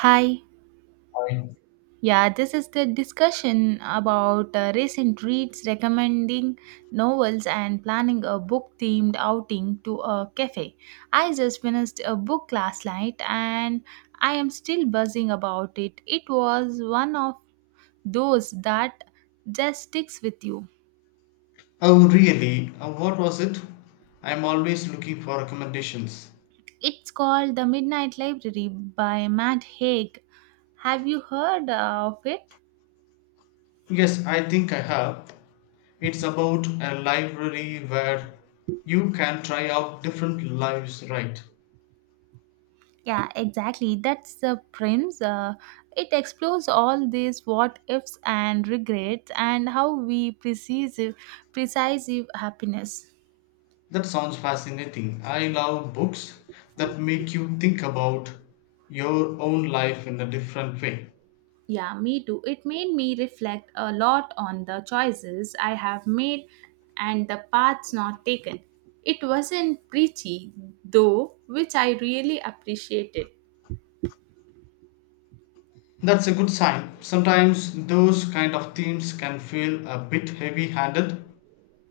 Hi. I- Yeah, this is the discussion about recent reads, recommending novels, and planning a book themed outing to a cafe. I just finished a book last night and I am still buzzing about it. It was one of those that just sticks with you. Oh, really? What was it? I'm always looking for recommendations. It's called The Midnight Library by Matt Haig. Have you heard of it? Yes, I think I have. It's about a library where you can try out different lives, right? Yeah, exactly. That's the premise. It explores all these what ifs and regrets and how we precise happiness. That sounds fascinating. I love books that make you think about your own life in a different way. Yeah, me too. It made me reflect a lot on the choices I have made and the paths not taken. It wasn't preachy though, which I really appreciated. That's a good sign. Sometimes those kind of themes can feel a bit heavy handed.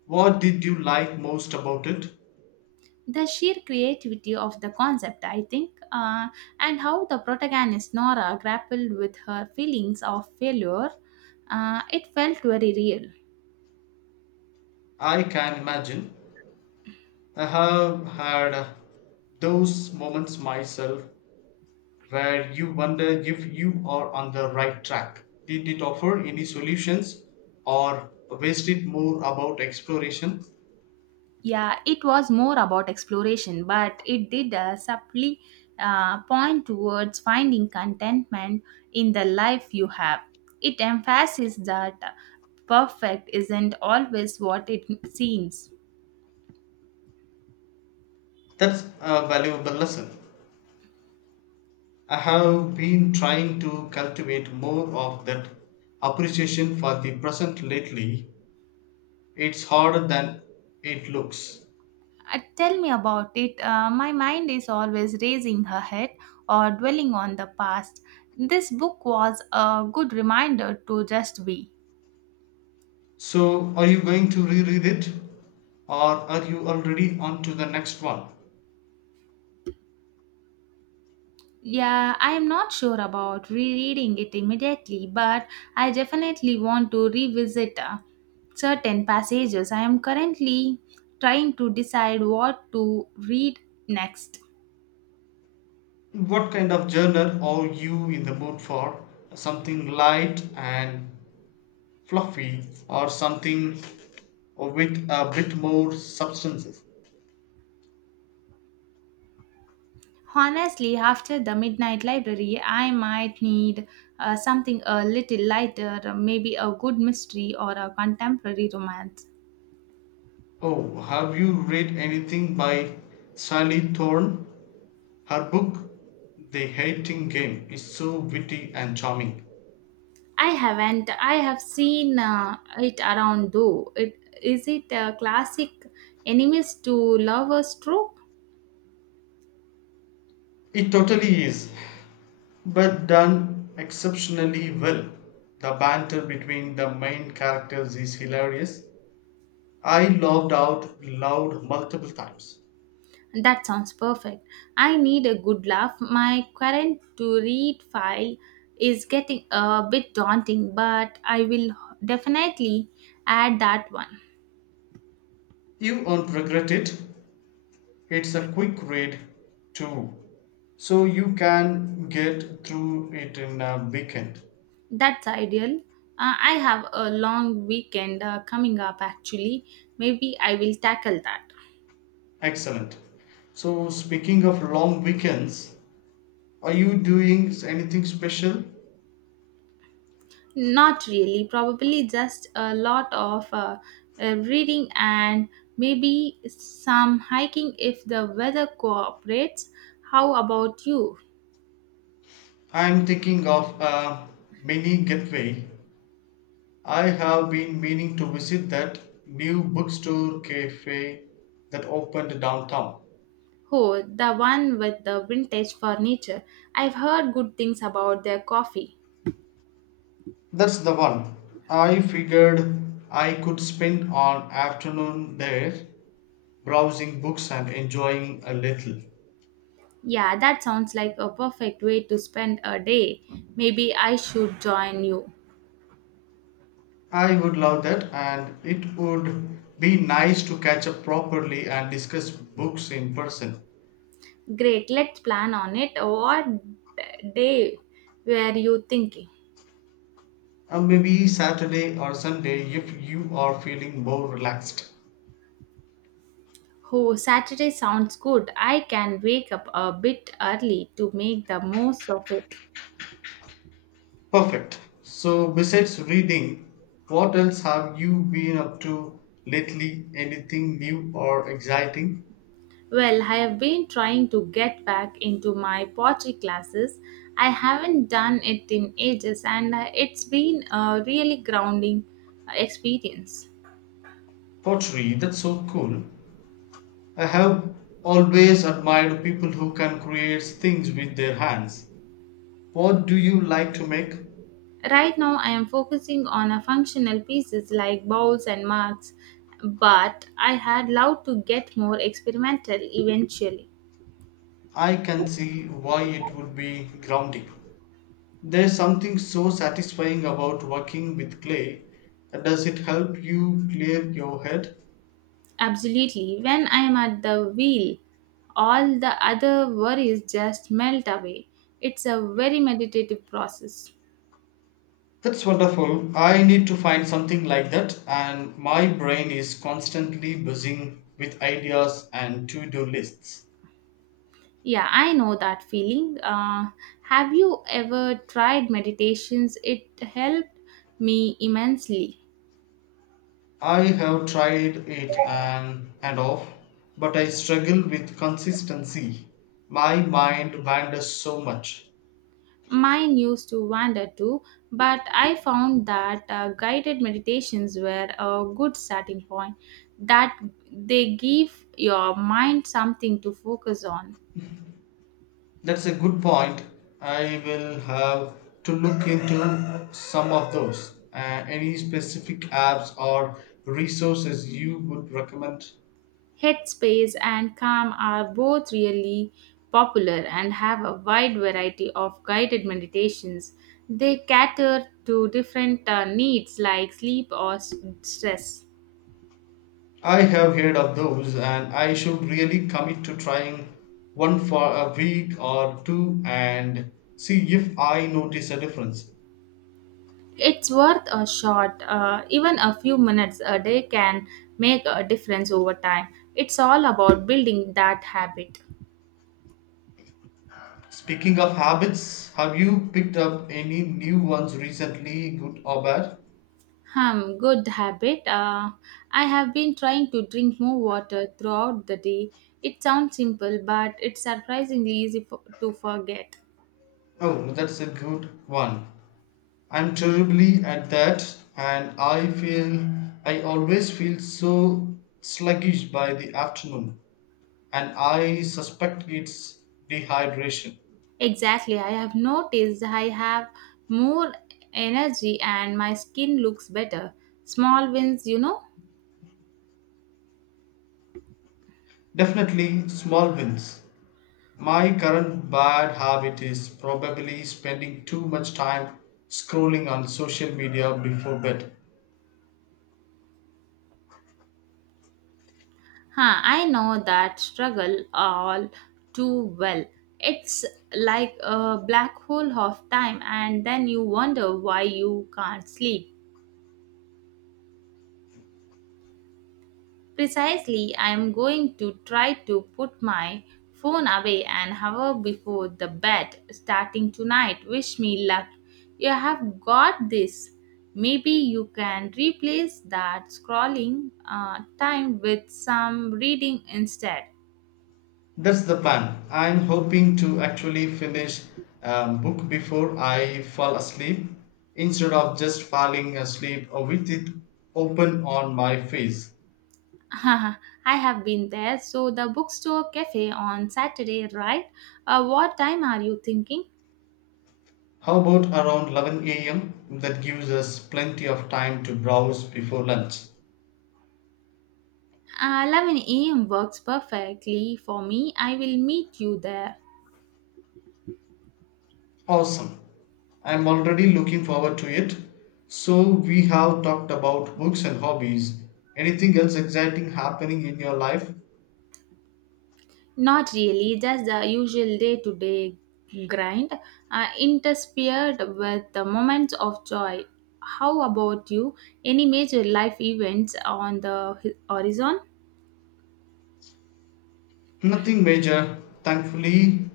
What did you like most about it? The sheer creativity of the concept, I think, and how the protagonist Nora grappled with her feelings of failure, it felt very real. I can imagine. I have had those moments myself where you wonder if you are on the right track. Did it offer any solutions or was it more about exploration? Yeah, it was more about exploration, but it did subtly point towards finding contentment in the life you have. It emphasizes that perfect isn't always what it seems. That's a valuable lesson. I have been trying to cultivate more of that appreciation for the present lately. It's harder than it looks. Tell me about it. My mind is always raising her head or dwelling on the past. This book was a good reminder to just be. So, are you going to reread it? Or are you already on to the next one? Yeah, I am not sure about rereading it immediately, but I definitely want to revisit certain passages. I am currently trying to decide what to read next. What kind of journal are you in the mood for? Something light and fluffy, or something with a bit more substance? Honestly, after the midnight library, I might need something a little lighter, maybe a good mystery or a contemporary romance. Oh, have you read anything by Sally Thorne? Her book, The Hating Game, is so witty and charming. I haven't. I have seen it around though. It is it a classic enemies to lovers trope? It totally is, but done exceptionally well. The banter between the main characters is hilarious. I laughed out loud multiple times. That sounds perfect. I need a good laugh. My current to read file is getting a bit daunting, but I will definitely add that one. You won't regret it. It's a quick read, too, so you can get through it in a weekend. That's ideal. I have a long weekend coming up actually. Maybe I will tackle that. Excellent. So, speaking of long weekends, are you doing anything special? Not really, probably just a lot of reading and maybe some hiking if the weather cooperates. How about you? I'm thinking of a mini getaway. I have been meaning to visit that new bookstore cafe that opened downtown. Oh, the one with the vintage furniture. I've heard good things about their coffee. That's the one. I figured I could spend an afternoon there browsing books and enjoying a little. Yeah, that sounds like a perfect way to spend a day. Maybe I should join you. I would love that, and it would be nice to catch up properly and discuss books in person. Great, let's plan on it. What day were you thinking? Maybe Saturday or Sunday if you are feeling more relaxed. Oh, Saturday sounds good. I can wake up a bit early to make the most of it. Perfect. So, besides reading, what else have you been up to lately? Anything new or exciting? Well, I have been trying to get back into my pottery classes. I haven't done it in ages and it's been a really grounding experience. Pottery, that's so cool. I have always admired people who can create things with their hands. What do you like to make? Right now, I am focusing on a functional pieces like bowls and marks, but I had loved to get more experimental eventually. I can see why it would be grounding. There's something so satisfying about working with clay. Does it help you clear your head? Absolutely, when I am at the wheel, all the other worries just melt away. It's a very meditative process. That's wonderful. I need to find something like that, and my brain is constantly buzzing with ideas and to do lists. Yeah, I know that feeling. Have you ever tried meditations? It helped me immensely. I have tried it and off, but I struggle with consistency. My mind wanders so much. Mine used to wander too, but I found that guided meditations were a good starting point, that they give your mind something to focus on. That's a good point. I will have to look into some of those. Any specific apps or resources you would recommend? Headspace and Calm are both really popular and have a wide variety of guided meditations. They cater to different needs like sleep or stress. I have heard of those, and I should really commit to trying one for a week or two and see if I notice a difference. It's worth a shot. Even a few minutes a day can make a difference over time. It's all about building that habit. Speaking of habits, have you picked up any new ones recently, good or bad? Hmm, good habit. I have been trying to drink more water throughout the day. It sounds simple, but it's surprisingly easy for, to forget. Oh, that's a good one. I'm terribly at that, and I always feel so sluggish by the afternoon, and I suspect it's dehydration. Exactly, I have noticed I have more energy and my skin looks better. Small wins. Definitely small wins. My current bad habit is probably spending too much time scrolling on social media before bed. Huh, I know that struggle all too well. It's like a black hole of time, and then you wonder why you can't sleep. Precisely, I am going to try to put my phone away an hour before the bed starting tonight. Wish me luck. You have got this. Maybe you can replace that scrolling time with some reading instead. That's the plan. I'm hoping to actually finish a book before I fall asleep instead of just falling asleep with it open on my face. Haha, I have been there. So the bookstore cafe on Saturday, right? What time are you thinking? How about around 11 a.m.? That gives us plenty of time to browse before lunch. 11 a.m. works perfectly for me. I will meet you there. Awesome. I'm already looking forward to it. So, we have talked about books and hobbies. Anything else exciting happening in your life? Not really, just the usual day to day grind, interspersed with the moments of joy. How about you? Any major life events on the horizon? Nothing major, thankfully.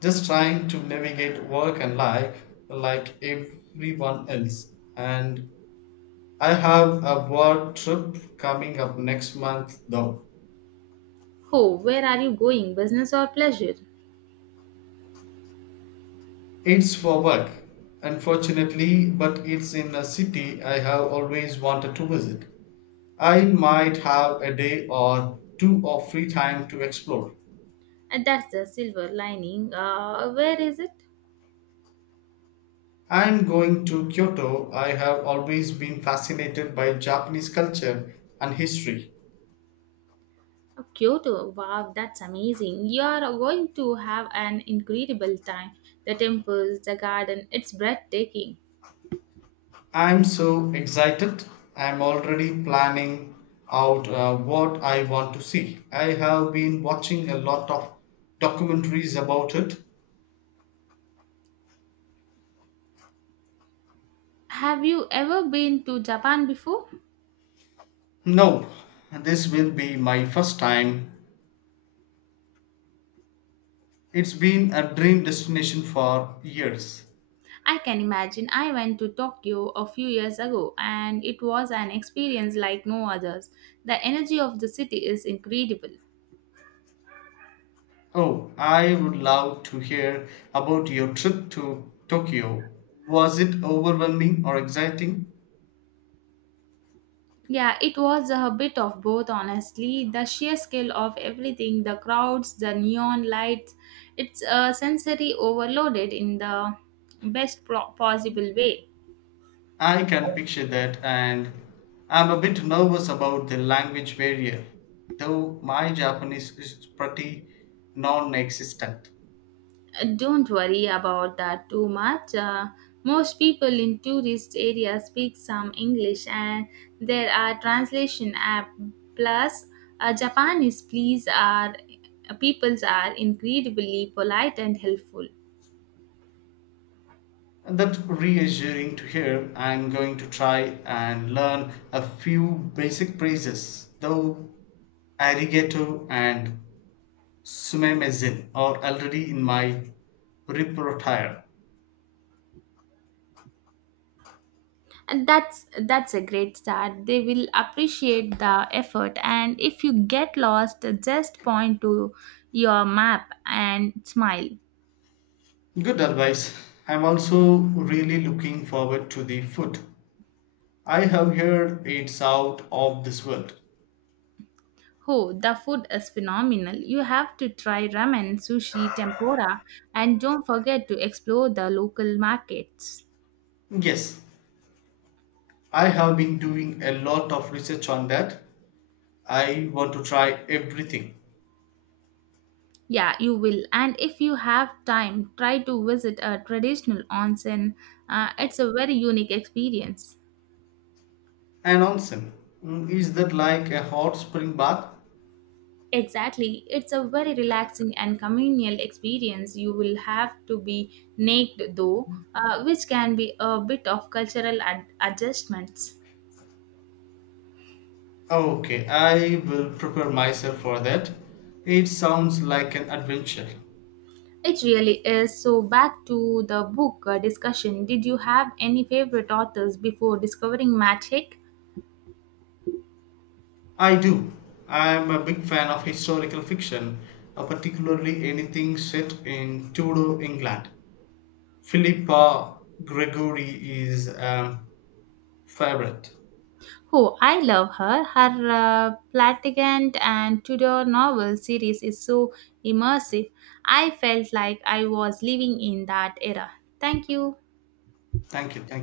Just trying to navigate work and life like everyone else. And I have a work trip coming up next month, though. Oh, where are you going? Business or pleasure? It's for work, unfortunately, but it's in a city I have always wanted to visit. I might have a day or two of free time to explore. And that's the silver lining. Where is it? I'm going to Kyoto. I have always been fascinated by Japanese culture and history. Oh, Kyoto, wow, that's amazing. You are going to have an incredible time. The temples, the garden, it's breathtaking. I'm so excited. I'm already planning out what I want to see. I have been watching a lot of documentaries about it. Have you ever been to Japan before? No, this will be my first time. It's been a dream destination for years. I can imagine. I went to Tokyo a few years ago and it was an experience like no others. The energy of the city is incredible. Oh, I would love to hear about your trip to Tokyo. Was it overwhelming or exciting? Yeah, it was a bit of both, honestly. The sheer scale of everything, the crowds, the neon lights, it's a sensory overloaded in the best possible way. I can picture that, and I'm a bit nervous about the language barrier, though my Japanese is pretty non existent. Don't worry about that too much. Most people in tourist areas speak some English, and there are translation app. Plus, Japanese please are peoples are incredibly polite and helpful. That's reassuring to hear. I'm going to try and learn a few basic phrases, though arigato and Sumamazin or already in my repertoire. And that's a great start. They will appreciate the effort, and if you get lost just point to your map and smile. Good advice. I'm also really looking forward to the food. I have heard it's out of this world. Oh, the food is phenomenal. You have to try ramen, sushi, tempura, and don't forget to explore the local markets. Yes, I have been doing a lot of research on that. I want to try everything. Yeah, you will, and if you have time try to visit a traditional onsen. It's a very unique experience. An onsen. Mm, is that like a hot spring bath? Exactly. It's a very relaxing and communal experience. You will have to be naked though, which can be a bit of cultural adjustments. Okay, I will prepare myself for that. It sounds like an adventure. It really is. So, back to the book discussion. Did you have any favorite authors before discovering Magic? I do. I am a big fan of historical fiction, particularly anything set in Tudor England. Philippa Gregory is a favorite. Oh, I love her. Her Platigant and Tudor novel series is so immersive. I felt like I was living in that era. Thank you. Thank you. Thank